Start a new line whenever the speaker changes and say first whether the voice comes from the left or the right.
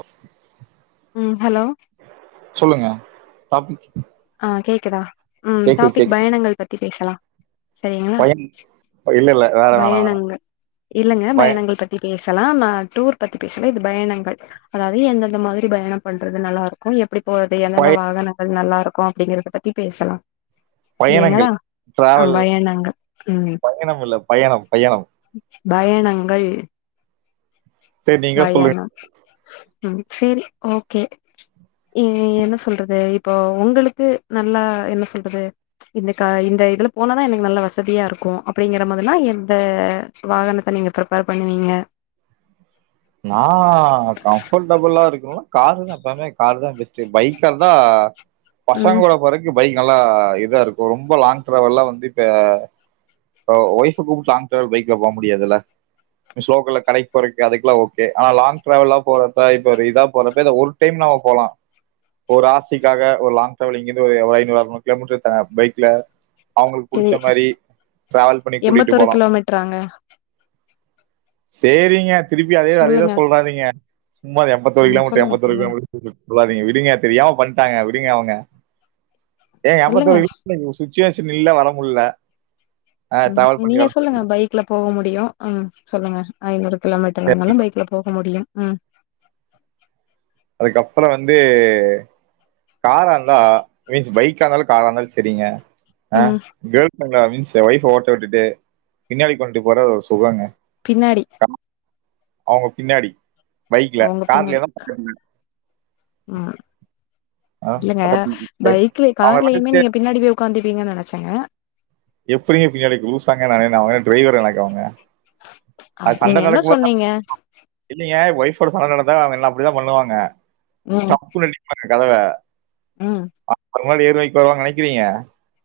right: ஒ
left: ம் ஹலோ
right: சொல்லுங்க டாபிக்
left: ஆ கேக்குதா ம்
right: கேக்குது
left: டாபிக்
right: கேக்குது
left: பயணங்கள் பத்தி பேசலா சேரிங்ளா
right: பயன் இல்ல இல்ல வேற வேணா வேணா
left: பயணங்கள் இல்லங்க
right: பய
left: பயணங்கள் பத்தி பே தலா நா டூர் பத்தி பேசுல இது பயணங்கள் அதாவ்து எந்தெந்த மாதுரி பயண பண்றது நல்லாருக்கு எப்டி போற்து எந்தெந்த
right: பய
left: வாகனங்கள் நல்லார் கு அப்டிங்கிறத பத்தி பேசலா
right: பயணங்கள்
left: சரிங்களா ஆ
right: ட்ரேவல்
left: பயணங்கள் ம்
right: பயணம் இல்ல பயண பய்யணவ்
left: பயணங்கள்
right: சரி நீங்க சொல்லுங்க
left: வயனொ ம் சேரி ஓகே இ என்ன சொல்றது இப்போ ஒங்களுக்கு நல்லா என்ன சொல்றது இந்த கா இந்த இதுல போனாதா எனக்கு நல்ல வசதியாருக்கு அப்புடிங்கற மதுனா எந்த வாகனத்த நீங்க ப்ருப்பேர் பண்ணுவீங்க
right: நா கம்ஃபள்டபுளா இருக்குனுனா காரு தா பமே காரு தா பெஸ்ட்டு பைக்கார்ந்தா பசங்
left: ம்
right: கூட போறக்கு பைக் நல்லா இதா இருக்கு ரொம்ப லாங் ட்ரேவல்லா வந்து இப்ப ஒ ஒய்ஃபு கூப்டு லாங் ட்ரேவல் பைக்ல போ முடியாதுல்ல மிஸ் ஸ்லோக்குல்ல கடைக் போறக்கே அதுக்லா ஓ கே ஆனா லங் ட்ரேவெல்லா போறப்ப இப்பர் இதா போறப்ப இந்த ஒரு டைம் நம்ம போலா ஒரு ஆசிக்காக ஒரு லாங் டிராவலிங் இங்கிந்து ஒரு ஐநூறு அறுநூறு கிலோமீட்ரு த பைக்ல அவுங்ளுக்கு
left: எ
right: புடிச்ச மாரி ட்ரேவல் பண்ணி கூட்டிட்டு போலா
left: கிலோமீட்டராங்க?
right: சேரிங்க திருப் பி அதேத அதேதா
left: சொல்லுங்க.
right: சொல்ராதீங்க சும்மா எம்பத்தொரு
left: ம்
right: கிலோமீட்ரு
left: சொல்லுங்க
right: எம்பத்தொரு
left: சொல்லுங்க.
right: கிலோமீட்ரு [inaudible] சொல்லாதீங்க விடுங்க தெரியாம பண்ணிட்டாங்க விடுங்க அவங்க டேய்
left: சொல்லுங்க.
right: அம்பத்தொரு சிச்சுவேஷன் இல்ல வரமுடில
left: ம் நீங்க சொல்லுங்க பைக்ல போக முடியும் முடியும் ம் சொல்லுங்க ஐநூறு கிலோமீட்டர் ஆனாலும் பைக்ல போக முடியும் ம்
right: அதுக்கப்பறம் வந்து கார ர்ருந்தா மீன்ஸ் பைக் ஆனாலு கார ருந்தாலும் செரிங்க ஆ
left: ம்
right: ங்களா மீன்ஸ் ஒய்ஃப ஓட்ட உட்டுட்டு பின்னாடி உக்காண்ட்டு போறது ஒரு சொகங்க
left: பின்னாடி
right: அவங்க பின்னாடி பைக்ல
left: அவங்க பின்னாடி.
right: கார்லேதான்
left: ம்
right: [unintelligible]
left: இல்லங்க பைக்ல
right: அவங்க
left: கார்லயுமே நீங்க பின்னாடி போய். உக்காந்திப்பீங்கனு நனைச்சங்க.
right: [unintelligible] [unintelligible]
left: அது
right: சண்ட
left: நீங்க என்ன சொன்னீங்க?
right: நடந்தா அவங்க என்ன அப்டிதான் பண்ணுவாங்க.
left: ம்
right: ச்சப்புனு அடிப்பாங்க. கதவ.
left: ம்.
right: முன்னாடி ஏறுவாய்க்கு வருவாங்க நனைக்கிறீங்க.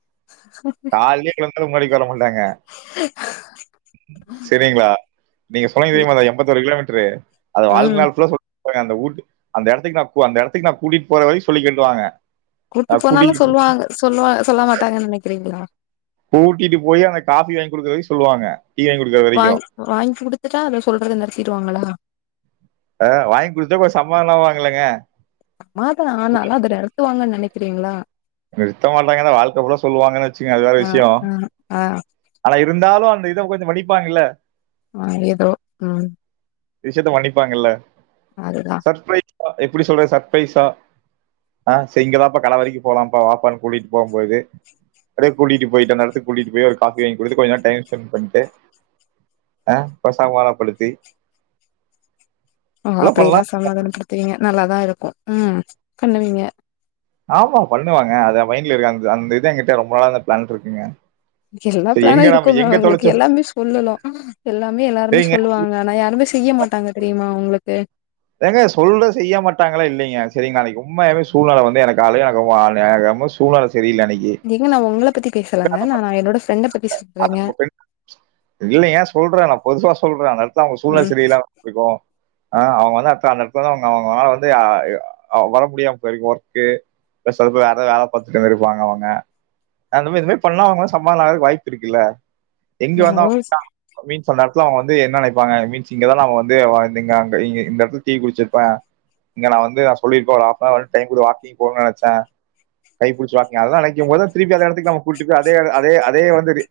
left: [inaudible]
right: கால்லயே கெளம். [unintelligible] தாங்க செரிங்ளா நீங்க சொன்னிங்க
left: இ
right: தெரியுமா தா எம்பத்தொரு கிலோமீட். ரு. அது வாழ்க
left: ம்
right: நாள் புல்லா சொல். அந்தஊட்டு அந்த எடத்துக்கு நா பு அந்த எடத்துக்கு நான் கூட்டிட்டு போறவரயும் சொல்லிகேட்டுவாங்க.
left: கூட்டுப்போனாலும் சொல்லுவாங்க சொல்லுவா சொல்ல மாட்டாங்கனு நனைக்கிறீங்ளா.
right: கூட்டீட்டு போயி அங்கக்காஃபி வாங்கி குடுக்குறதுவரியும் சொல்லுவாங்க. டீ வாங்கி கொடுக்குற
left: வாங்
right: வரைக்கும்
left: வாங்கி குடுத்துட்டா அத சொல்றத நிறுத்தீருவாங்களா.
right: அஹ்ன் வாங்கி குடுத்துட்டா கொஞ்சம் சமாதனமாவாங்கில்லங்க.
left: சமாதம் ஆனாலும் அது நெரந். ந்து வாங்கன்னு நனக்கிறீங்ளா.
right: நிறுத்த மாட்டாங்கதா வாழ்க்க புல்லா சொல்லுவாங்கனு வச்சுங்க அது வேற
left: ஆ
right: விஷியம்
left: ஆ ஆ
right: ஆனா இருந்தாலும் அந். த இத கொஞ்சம் மதிப்பாங்கில்ல.
left: ஏ எதோ ம்.
right: விஷியத்த மன்னிபாங்கில்ல.
left: அதுதா.
right: எப்டி சொல்றது சர்ப்ரைஸா ஆ சிங்கிலாப்ப கடவரைக்கும். போலாம்பா வாப்பானு கூட்டிட்டு போம்போது அடேகூட்டிட்டு போய்ட்டு அந்த எடத்துக் கூட்டிட்டு போய் ஒரு காஃபி வாங்கி குடுத்து கொஞ்சம் நேரம் டைம் ஸ்பெண்பண்ட்டு ஆ அப்றம் சமாதனப்படுத்தி.
left: ம் அப்டி எல்லா சமாதானப்படுத்துவீங்க நல்லாதா இருக் கு, ம் பண்ணுவிங்க.
right: ஆமா பண்ணுவாங்க அத மைன்ட்ல இருக்கு அந் அந்த இது எங்கிட்ட ரொம்ப நாளா அந்த பிளான் இருக்குங்க.
left: எல்லா
right: சரி
left: பிளானு
right: எங்க நம்ம
left: இருக்குங்க
right: எங்க
left: உங்ளுக்கு
right: தொலைச்சோம்
left: எல்லாமே சொல்லலா எல்லாமே எல்லாருமே
right: ஏங்க
left: சொல்லுவாங்க ஆனா யாருமே செய்ய மாட்டாங்க தெரியுமா உங்களுக் சே
right: ஏங்க சொல்ற செய்ய மாட்டாங்களா இல்லைங்க செரிங்ளா அன்னைக் உண்மையாவே சூழ்நெல வந்து எனக்கு அழுகாகவு அல் எனக்கு ரொம்ப சூழ்நெல
left: ஏங்க நா ஒங்கள பத்தி பேசலங்க நா நா என்னோட ஃப்ரண்ட பத்
right: [inaudible] இல்லங்க சொல்ற நா பொதுவா சொல்ற [unintelligible] த அவ்ங்க சூழ்நில
left: ம்
right: சரில்லாம இருக்கு ஆ அவ்ங்க வந்து அத்த அந்த எடத்லதா அவ்ங்க அவ்ங்லா வந்து ஆ எ அ வர முடியாம போயிருக்கு ஒர்க்கு ப்ரஷரு அதா வேல பாத்துட்டே இருப்பாங்க அவங்க அந்த மே இந்த மே பண்லா அவங்க சமாதானொ ஆக வாய்ப் பிருக்குல எங்க வந்தா
left: என்னவோ
right: [inaudible] ஸோ அந்த எடத்ல அவ்ங்க வந்து என்ன நைப்பாங்க மீன்ஸ் இங்கதா நம்ம வந்து ஒ இந் இங்க அங்க இங்க இந்த எடத்ல டீ குடிச்சிர்ப்பே இங்க நா வந்து அ சொல்லிருக்கோ ஒரு ஆஃப்னவராவ்து டைம் குட வாக்கிங் போணு நெனச்ச கைப்புடிச்சு வாக்கிங் அதெல்லா நெனைக்கும் போது திருப்பி அந்த எடத் துக்கு நம்ம கூட்டுப் போய் அதே எட் அதே அ தே வந்து து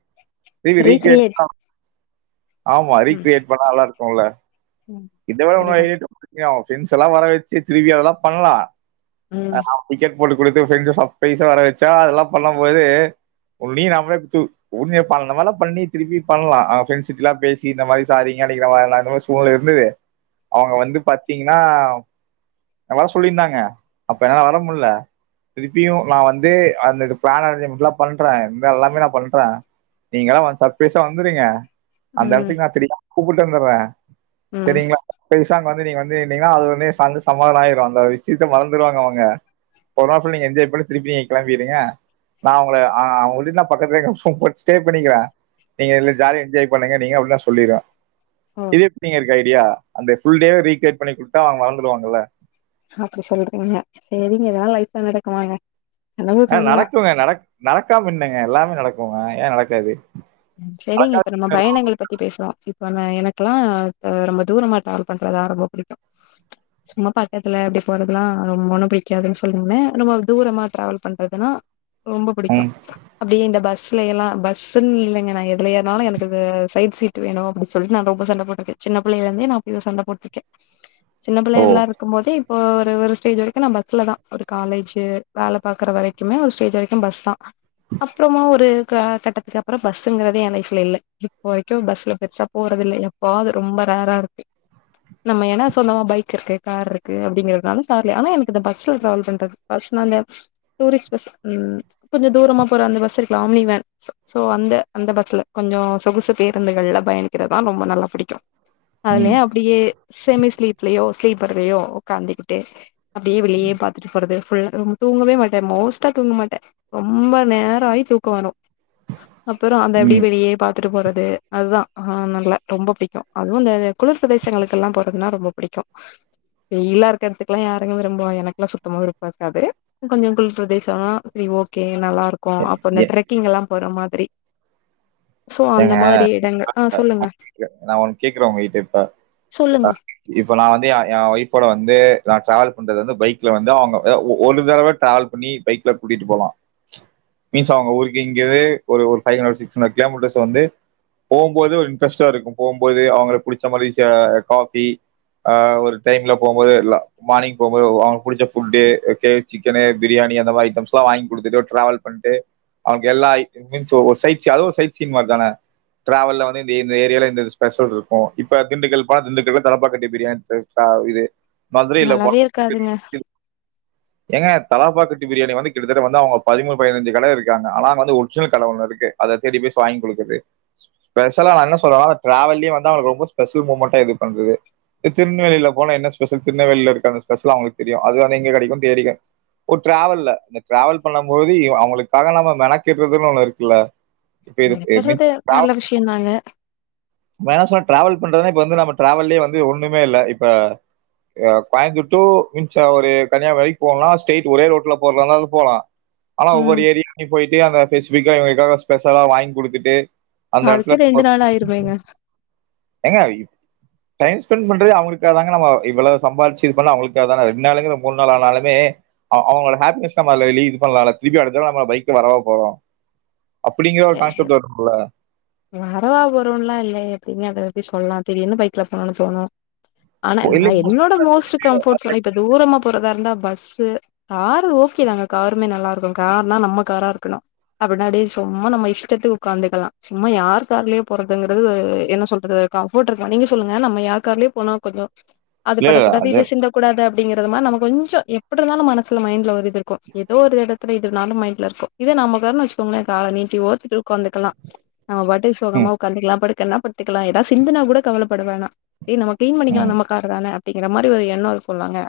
right: திரும்பி ரீ க்ரியேட் [inaudible]
left: ரீக்ரியேட்
right: ஆமா ரீ
left: ம்
right: க்ரியேட் பண்ணா நல்லாருக் குல்ல
left: ம்
right: இத விட இன்னு
left: சரிதா
right: ஐடியா இருக்குங்க ஃப்ரெண்ட்ஸ் எல்லா வர வச்சு திருப்பி அதெல்லா பண்ணலா அ
left: ம்
right: [inaudible] போட்டு குடுத்து ஃபிரெண்ட்ஸ சர்ப்ரைஸா வர வச்சா அதெல்லா பண்ணும் போது ஒன் நீ நம்பளே தூ உண்மையே இப்ப அந்த மாரிலா பண்ணி திருப்பி பண்லா அவ ஃப்ரெண்ட்கிட்டலா பேசி இந்த மாரி சாரீங்க அன்னக்கி நா வரல அந்த மாரி சூழ்நில இருந்துது அவங்க வந்து பாத்தீங்கன்னா வர சொல்லியிருந்தாங்க அப்ப என்னால வர முடில திருப்பியு நா வந்து அந்த இது பிளான் அரேஞ்ச்மெண்ட்லா பண்ற இது எல்லாமே நா பண்றே நீங்க எல்லா வ சர்ப்பிரைஸா வந்துருங்க அந்த
left: ம்
right: எடத்துக்கு நா தி கூப்புட்டு வந்துட்ற
left: ம்
right: சேரிங்களா ஃபிரெண்ட்ஸா வந்து நீங்க வந்து நின்னீங்கனா அது வந்து சந் சமாதனம் ஆயிரு அந்த விஷயத்த மறந்துடுவாங்க அவங்க ஒருநாள் ஃபுள் நீங்க என்ஜாய் பண்ட்டு திருப்பி கிளம்பிடுங்க நா அவங்கள ஆ அவங்கள்ட்டயு நா பக்கத்துலே சும்மா ஸ்டே பண்ணிக்கிறா நீங்க இதுல ஜாலியா என்ஜாய் பண்ணுங்க நீங்க அப்டின்னு நா சொல்லிடுவே
left: ஓ
right: இது எப்டிங்க இருக்கு ஐ டியா அந்த ஃபுள் டேவ ரீகிரேட் பண்ணி குடுத்தா அவங்க மறந்துடுவாங்கல்ல வளந்துருவாங்கல்ல
left: அப்படி சொல்றீங்க சேரிங்க இதெல்லா லைஃப்ல நடக்குமாங்க கனவு
right: ஆ
left: கனதா
right: நடக்குங்க நட நடக்காம என்னங்க எல்லாமே நடக் ஓ வாயே நடக்காது
left: செரிங்க இப்ப
right: நடக்காது
left: நம்ம பயணங்கள் பத்தி பேசுறோ எனக்குல்லா ரொம்ப தூரமா டிராவல் பண்றதுதா ரொம்ப புடிக்கும் சும்மா பக்கதுல எப்டி போறதுல்லா ரொம்ப ஒண்ணு புடிக்காதுன்னு சொல்லீங்கன்ன ரொம்ப தூரமா டிராவல் பண்றதுன்னா ரொம்ப புடிக்கும்
right: ம்
left: அப்டியே இந்த பஸ் ல்ல எல்லா பஸ்ன்னு இல்லங் ங்க நா எதுலயேருனாலு எனக்கு சைட் சீ்ட் வேணு அப்புடி சொல்லிட்டு நா ரொம்ப சண்டை போட்ருக்கே சின்ன புள்ளையில இருந்தே நா போய் சண்டை போட்ருக்கே சின்ன
right: ஓ
left: புள்ளைகள்லா இருக்கும் போதே ஒ ஒரு ஒரு ஸ்டேஜ் வரைக்கு நா பஸ்லதா ஒரு காலேஜு வேல பாக்கற வரைக்குமே ஒரு ஸ்டேஜ் வரைக்கு பஸ்தா அப்றமா ஒரு க கட்டத்துக்கு அப்பறோ பஸ்ங்குறதே எ லைஃப்ல இல்ல இப்ப வரைக்கு பஸ்ல பெருசா போறது இல்ல எப்பவாது ரொம்ப ரேரா இருக்கு நம்ம ஏன்னா சொந்தமா பைக் இருக்கு கார் இருக்கு அப்டிங்கிறதுனால கார்ல ஆனா எனக்கு இந்த பஸ்ல டிராவல் பண்றது பஸ்னா அந்த டூரிஸ்ட் பஸ் ம் கொஞ்சோ தூரமா போற அந்த பஸ் இருக்குல்ல ஆம்னி ஃவேன் சோ இந்த அந்த பஸ்ல கொஞ்சோ சொகுசு பேருந்துகள்ல பயணிக்கிறதுதா ரொம்ப நல்லா புடிக்கும்
right: ம்
left: அதுலயே அப்டியே செமி ஸ்லீப்லயோ ஸ்லீப்பர்லயோ ஒக்காண்டிக்கிட்டு அப்டியே வெளியே பாத்துட்டு போறது ஃபுல்லா ரூம்மு தூங்கவே மாட்டே மோஸ்ட்டா தூங்க மாட்டே ரொம்ப நேரோ ஆயி தூக்கோ வரு அப்பறோ அந்த இப்டி
right: ம்
left: வெளியயே பாத்துட்டு போறது அதுதா ஆ நல்லா ரொம்ப பிடி அதுவு அந்த குளிர் பிரதேசங்களுகெல்லா போறதுன்னா ரொம்ப புடிக்கு வெயிலா இருக்க எடத்துக்குல்லா யாருங்க விரும்புவா எனக்குல்லா சுத்தமா விருப்போ இருக்காது கொஞ்சோ குளிர் பிரதேசோனா வி ஓகே நல்லா இருக்கோ அப்ப இந்த
right: ஏ-
left: ட்ரெக்கிங் எல்லா போற மாரி
right: ஏங்க
left: மாதிரி இடங்கள் ஆ சொல்லுங்க
right: [inaudible] நா ஒன்னு கேக்குறே உங்ககிட்ட இப்ப
left: சொல்லுங்க
right: [inaudible] இப்ப நா வந்து எ எ ஒய்ஃபோட வந்து நா ட்ராவல் கொண்டது அந்த பைக்ல வந்து அவுங்க எ ஒ ஒலு தடவ ட்ராவல் பண்ணி பைக்ல கூட்டிட்டு போவோ பீன்ஸ் அவுங்க ஊருக்கே இங்கே ஒரு ஒரு five hundred to six hundred kilometres so வந்து போம்போது ஒரு இன்ட்ரஸ்டா இருக்கோ போம்போது அவுங்களுக் புடிச்ச மாரி சே காபி ஆ ஒரு டைம்ல போம்போதுல்லா மார்னிங் போம்போது ஒ அவுங்களுக் புடிச்ச ஃபுட்டு கே ஒய் சிக்கனு பிரியாணி அந்த மாரி ஐட்டம்ஸ்ல வாங்கி குடுத்துட்டு ஒரு ட்ராவல் பண்ட்டு அவுங்க எல்லா [inaudible] சோ ஒரு சைட் சி அதுவோ சைட் [unintelligible] தான ட்ராவல்ல வந்து இந்த இந்த ஏரியால இந்த ஸ்பெஷல் இருக்கோ இப்ப திண்டுக்கல் ப திண்டுக்கலு தலப்பாக்கட்டி பிரியாணி கு தா இது மதுரையில போனா
left: நல்லாவே
right: [inaudible]
left: இருக்காதுங்க
right: ஏங்க தலாப்பாகட்டி பிரியாணி வந்து கிட்டத்தட்ட வந்து அவுங்க பதிமூனு பதினச்சு கட இருக்காங்க ஆனா அங்க வந்து ஒரிஜினல் கட ஒன்னு இருக்கு அத தேடி போய் வாங்கி குடுக்குர்து ஸ்பெஷலா நா என்ன சொல்றேனா அந்த டிராவல்லயே வந்து அவளுக்கு ரொம்ப ஸ்பெஷல் மூமெண்ட்டா இது பண்றது இ திருநெல்வேலில போன என்ன ஸ்பெஷல் திருநெல்வேலியில இருக்க அந்த ஸ்பெஷல் அவுங்களுக்கு தெரியும் அது தான இங்கு கெடைக்குனு தேடிக்க ஒரு டிராவல்ல இந்த டிராவல் பண்ணும் போது இவ அவுளுக்காக நம்ம மெனக்கிடுறதுன்னு ஒன்னு இருக்குல்ல இப்ப இது
left: மெனக்கட்றது நல்ல விஷய தாங்க
right: [unintelligible] ட்ராவல் பண்றதுனா இப்ப வந்து நம்ம ட்ராவல்லையே வந்து ஒன்னுமே இல்ல இப்ப ஆ கோயம்புட்டூ மின்சா ஒரு கன்னியாகுமரி வரைக் போலனா ஸ்ட்டைட் ஒரே ரோட்ல போறதந்தாலு போலா ஆனா ஒவ்வொரு
left: ம்
right: ஏரி நீ போயிட் டே அந்த ஸ்பேசிஃபிகா இவங்களுக்காக ஸ்பெஷலா வாங்கி குடுத்துட்டு
left: அதுக்கே ரெண்டு நாள் ஆயிருமேங்க
right: ஏங்க இ டைம் ஸ்பெண்ட் பண்றதே அவுங்களுக்காக தாங்க நம்மோ இவ்ளோ சம்பார்ச்சு இது பண்ண அவுங்களுக்காக தான ரெண்டு நாளுங்குறத மூன் நாள் ஆனாலுமே அ அவுங்கள ஹாப்பினஸ் [unintelligible] இது பண்லால திருப்பியு அடுத்த நம்ம பைக்கு வரவா போறோ
left: எ ஏ வரவா வருன்ல இல் ல எப்டிங்க அத அவர் போயி சொல்லா திடீர்னு பைக்ல [unintelligible] தோணோ ஆனா
right: இப்போ
left: நா
right: இல்லைங்க
left: என்னோட மோஸ்ட் கம்ஃபோர்ட் ஜோனே இப்ப தூரமா போர ருந்தா பஸ்சு காரு ஓகே தாங்க காருமே நல்லா இருக்கோ கார்னா நம்ம காரா இருக்கணோ அப்பனாதே சு ம்மா நம்ம இஷ்டத்துக் உக்காந்துக்கலா சும்மா யார் கார்லயோ போறதுங்கறது எ என்ன சொல்றது கம்ஃபோர்ட் இருக்கா நீங்க சொல்லுங்க நம்ம யார் கார்லயோ போனா கொஞ்சோ அது
right: இல்ல
left: படக்
right: இல்ல,
left: கூடாது
right: அது
left: இது சிந்தக் கூடாது அப் டிங்கிறது மாரி நம்ம கொஞ்சோ எப்டிருந்தாலோ மனசுல மைண்ட்ல ஒரு இது இருக்கோ ஏதோ ஒரு எடத்துல இதுனாலோ மைண்ட்ல இருக்கோ இதே நம்ம கார்னு வெச்சுக்கோங்களே கால நீட்டி ஓத்துக்களு உக்காந்துக்கலா நம்ம பாட்டுக்கு சொகமா
right: ம்,
left: உக்காந்துக்கலா படுக்கன்னா பத்துக்கலா ஏதா சிந்துனா கூட கவலப்படவேணா ஏ நம்ம கிளீன் பண்ணிக்கலா
right: ம்.
left: நம்ம கார் தானே அப்டிங்கற மாரி ஒரு எண்ணோ இருக்கோளாங்க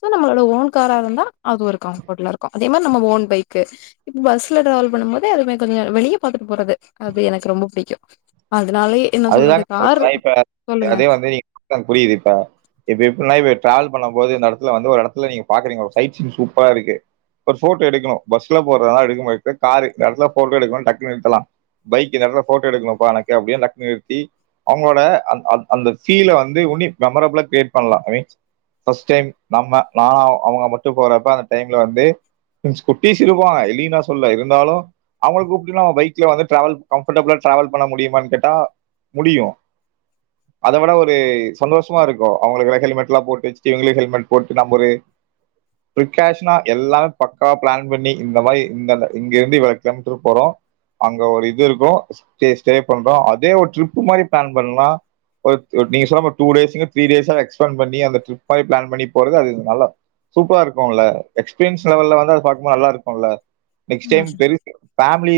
left: சோ நம்மளோட ஓன் காரா இருந்தா அது ஒரு கம்ஃபோர்ட்ல இருக்கோ அதே மாரி நம்ம ஓன் பைக்கு இப்ப பஸ்ல ட்ராவல் பண்ணு போது ல அதுமே கொஞ்சோ வெளிய பாத்துட்டு போறது அது எனக்கு ரொம்ப பிடிக்கு அ
right: அது தாங்க சொல்றே இப்ப
left: சொல்லுங்க
right: அதே வந்து [inaudible] புரியுது இப்ப இப்ப [unintelligible] ட்ராவல் பண்ண போது இந்த எடத்துல வந்து ஒரு எடத்துல நீங்க பாக்கறீங்க ஒரு சைட் சீன் சூப்பரா இருக்கு ஒரு போட்டோ எடுக்கணோ பஸ்ல போற்தா இருந்தா எடுக்க [unintelligible] காரு இந்த எடத்துல போட்டோ எடுக்கணுனு டக்குனு நிறுத்தலா பைக்கு இந்த எடத்துல போட்டோ எடுக்கணுப எனக்கு அப்டின் நிற்த்தி அவுங்களோட அந் அத் அந்த ஃபீல்ல வந்து உன்யு மெமரப்ளா கிரியேட் பண்லா ஐ மீன்ஸ் ஃபர்ஸ்ட் டைம் நம்ம நா அவுங்க மட்டோ போறப்ப அந்த டைம்ல வந்து [unintelligible] குட்டீஸ் இருப்பாங்க இல்லீ நா சொல்ல இருந்தாலோ அவுங்கள கூப்டுன்ல பைக்ல வந்து ட்ராவல் கம்ஃபர்ட்டபிள்ளா ட்ராவல் பண்ண முடியுமானு கேட்டா முடியு அத விட ஒரு சந்தோஷ்மா இருக்கோ அவுங்களக்களா ஹெல்மெட்லா போட்டு [unintelligible] இவுங்களுக்கு ஹெல்மெட் போட்டு நம்ம ஒரு பிரிகாஷ்னா எல்லாமே பக்காவா பிளான் பண்ணி இந்த மாரி இந்தந்த இங்கேர்ந்து இவ்வள கிலோ மீட்டர் போறோ அங்க ஒரு இது இருக்கோ ஸ்டே ஸ்டே பண்றோ அதே ஓ ட்ரிப்பு மாரி பிளான் பண்லா ஒரு ஒ நீங்க சொன்ன மாரி டூ டேஸ்ங்க த்ரீ டேஸா எக்ஸ்டேன் பண்ணி அந்த ட்ரிப் மாரி பிளான் பண்ணி போறது அது நல்லா சூப்பரா இருக்கோல எஸ்பீரியன்ஸ் லெவல்ல வந்து அத பாக்கும் போது நல்லா இருக்கோல நெக்ஸ்ட் டைம்
left: ம்
right: பெருசு ஃபேம்லி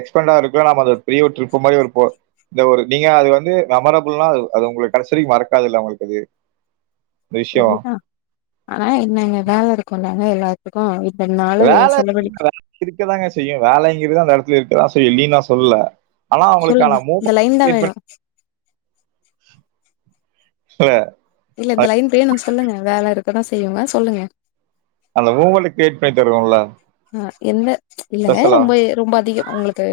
right: எக்ஸ்பெண்டா ஆ ருக்கு நாம அந்த ஒரு பெரிய ட்ரிப்பு மாரி போ நீங்க ஒரு நீங்க அது வந்து மெமரபுள்னா அது அது உங்ளுக் கடசிவரிக்கு மறக்காதுல்ல உங்ளுக்கு அது இந்த விஷயோ
left: செரிதான் ஆனா என்னங்க வேல ருக்கும்ல என்ன எல்லாத்துக்கு வித்
right: வேல [inaudible] இருக்கதாங்க செய்யு வேலங்கிறது அந்த எடத் இருக்கதா செய்யு இல்லீன் நா சொல்ல ஆனா
left: சொல்லுங்க
right: அவ்ங்ளுக்கான
left: இந்த லைன் தா வேணு
right: [inaudible] அ
left: இல்ல இந்த லைன் பேனுன் சொல்லுங்க வேல இருக் ப்பதா செய்யுங்க சொல்லுங்க
right: அந்த மூவ்மெண்ட் கிரீயேட் பண்ணி தருவோல
left: ஆ என்ன இல்லங்க ரொம்ப ரொம்ப அதிக உங்களுக்கு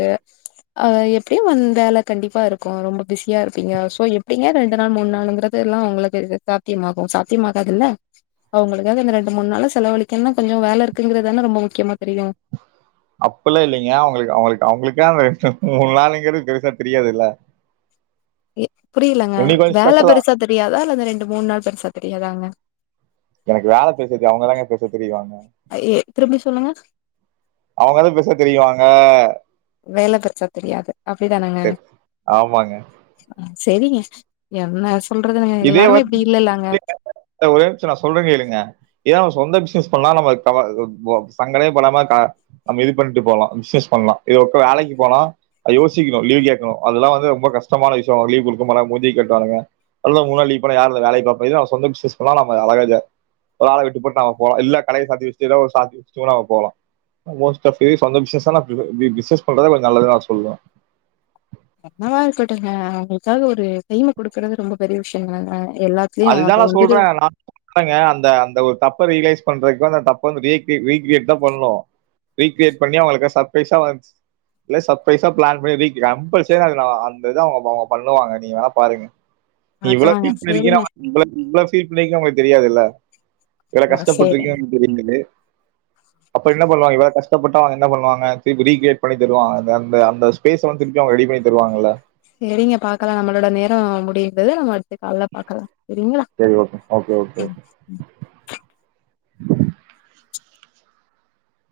left: அ எப்டியு வந் வேல கண்டிப்பாருக்கும் ரொம்ப பிஸியாருப்பீங்க சோ எப்டிங்க ரெண்டு நாள் மூணு நாளுங்றது எல்லாம் உங்ளுக்கு சாத்தியமாகும் சாத்யமாகாதுல அவுங்ளுக்காக இந்த ரெண்டு மூணு நாள செலவலிக்ணுனா கொஞ்சோ வேலருக்குங்றதுதானே ரொம்ப மு முக்கியமா தெரியு
right: அப்பில்லா இல்லெங்க அவுங்ளுக் அவுங்ளுக் அவுங்ளுக்கே அந்த ரெண்டு மூணு நாளுங்றது பெருசா தெரியாதுல்ல
left: எ புரிலங்க
right: இன்னைக்கு கொஞ்சம்
left: வேல
right: ஸ்பெஷலா.
left: பெருசா தெரியாதா இல்ல அந்த ரெண்டு மூணு நாள் பெருசா தெரியாதாங்க எ திரும்பி சொல்லுங்க
right: அவ்ங்கதா பெருசா தெரிவாங்க அ
left: வேல பெருசா தெரியாது அப்டிதானங்க
right: சரி, ஆமாங்க.
left: செரிங்க என்னஸ்
right: இதே வந் [inaudible] ஒரே நிம்ஷம் நா சொல்றேங் கேளுங்க ஏன்னா நம்ம சொந்த பிஸ்னஸ் பண்ணா நம்ம கவ சங்டமே படாம த நம்ம இது பண்ட்டு போலா பிஸ்னஸ் பண்லா இத உட்டு வேலைக் போனா யோசிக்ணு லீவ் கேக்ணு அதெல்லா வந்து ரொம்ப கஷ்டமான விஷ்யம் லீவ் குடுக்க மாட்டாங் மூஞ்சிய கட்டுவானுங்க அல்ல முணுநாள் லீவ் போன யார்ல வேலய பாப்ப இதுவே நம் சொந்த பிஸ்னஸ் பண்ணா நம்ம அழகா இத ஒரு ஆள விட்டுபுட் நம்ம போலா இல்ல கடய சாத்தி வெச்சிட்டு ஏதோ ஒரு சாக் வெச்சிடோ நாம போலா மோஸ்ட் ஆஃப் க்ரீஸ் அந்த பிஸ்னஸ் ந பி பிஸ்னஸ் பண்றத நல்லத் நா சொல்வ
left: என்னாவா இருக்கட்டுங்க அவ்ங்ளுக்காக ஒரு பெயின குடுக்றது ரொம்ப பெரிய விஷ்யம் தாங்க
right: அதுதாங்க சொல்றே நா [inaudible] க அந்த அந்த ஒரு தப்ப ரிய்லைஸ் பண்றதுக்கு நா தப்பா ரீக் ரீக்ரியேட் தா பண்ணோ ரீக்ரியட் பண்ணி அவங்ளுக் சர்ப்ரைஸா வந் இல்லே சர்ப்ரைஸா பிளான் பண்ணி ரீ கம்பல்சரி அதுல அந்த இது அவங்க அவங்க பண்ணுவாங்க நீங்க வேணா பாருங்க இவ்ளக்கு
left: பாக்கலாங்க
right: இப் [unintelligible]
left: சேரிங்க
right: ல்லா ஃபீல் பண்ணிக்லாம் அவ்ங்ளுக் தெரியாதுல்ல எவ்ளோ
left: சேரி
right: கஷ்டப்பட்ருக்கேன் புரிந்தது அப்ரோ என்ன பண்வாங்க இவ்வளவு கஷ்டப்பட்டா அவ்ங்க என்ன பண்வாங்க திருப்பி ரீக்ரியேட் பண்ணி தருவாங்க அந்த அந்த அந்த ஸ்பேஸ்ஸ வந்து திருப்பி அவுங்க ரெடி பண்ணி தருவாங்கல்ல
left: செரிங்க பாக்லாம் நம்ளோட நேரம் முடியுது து நம்ம அடுத்து கால்ல பாக்லாம்
right: செரி ஓகே ஓக்கே ஓக்கே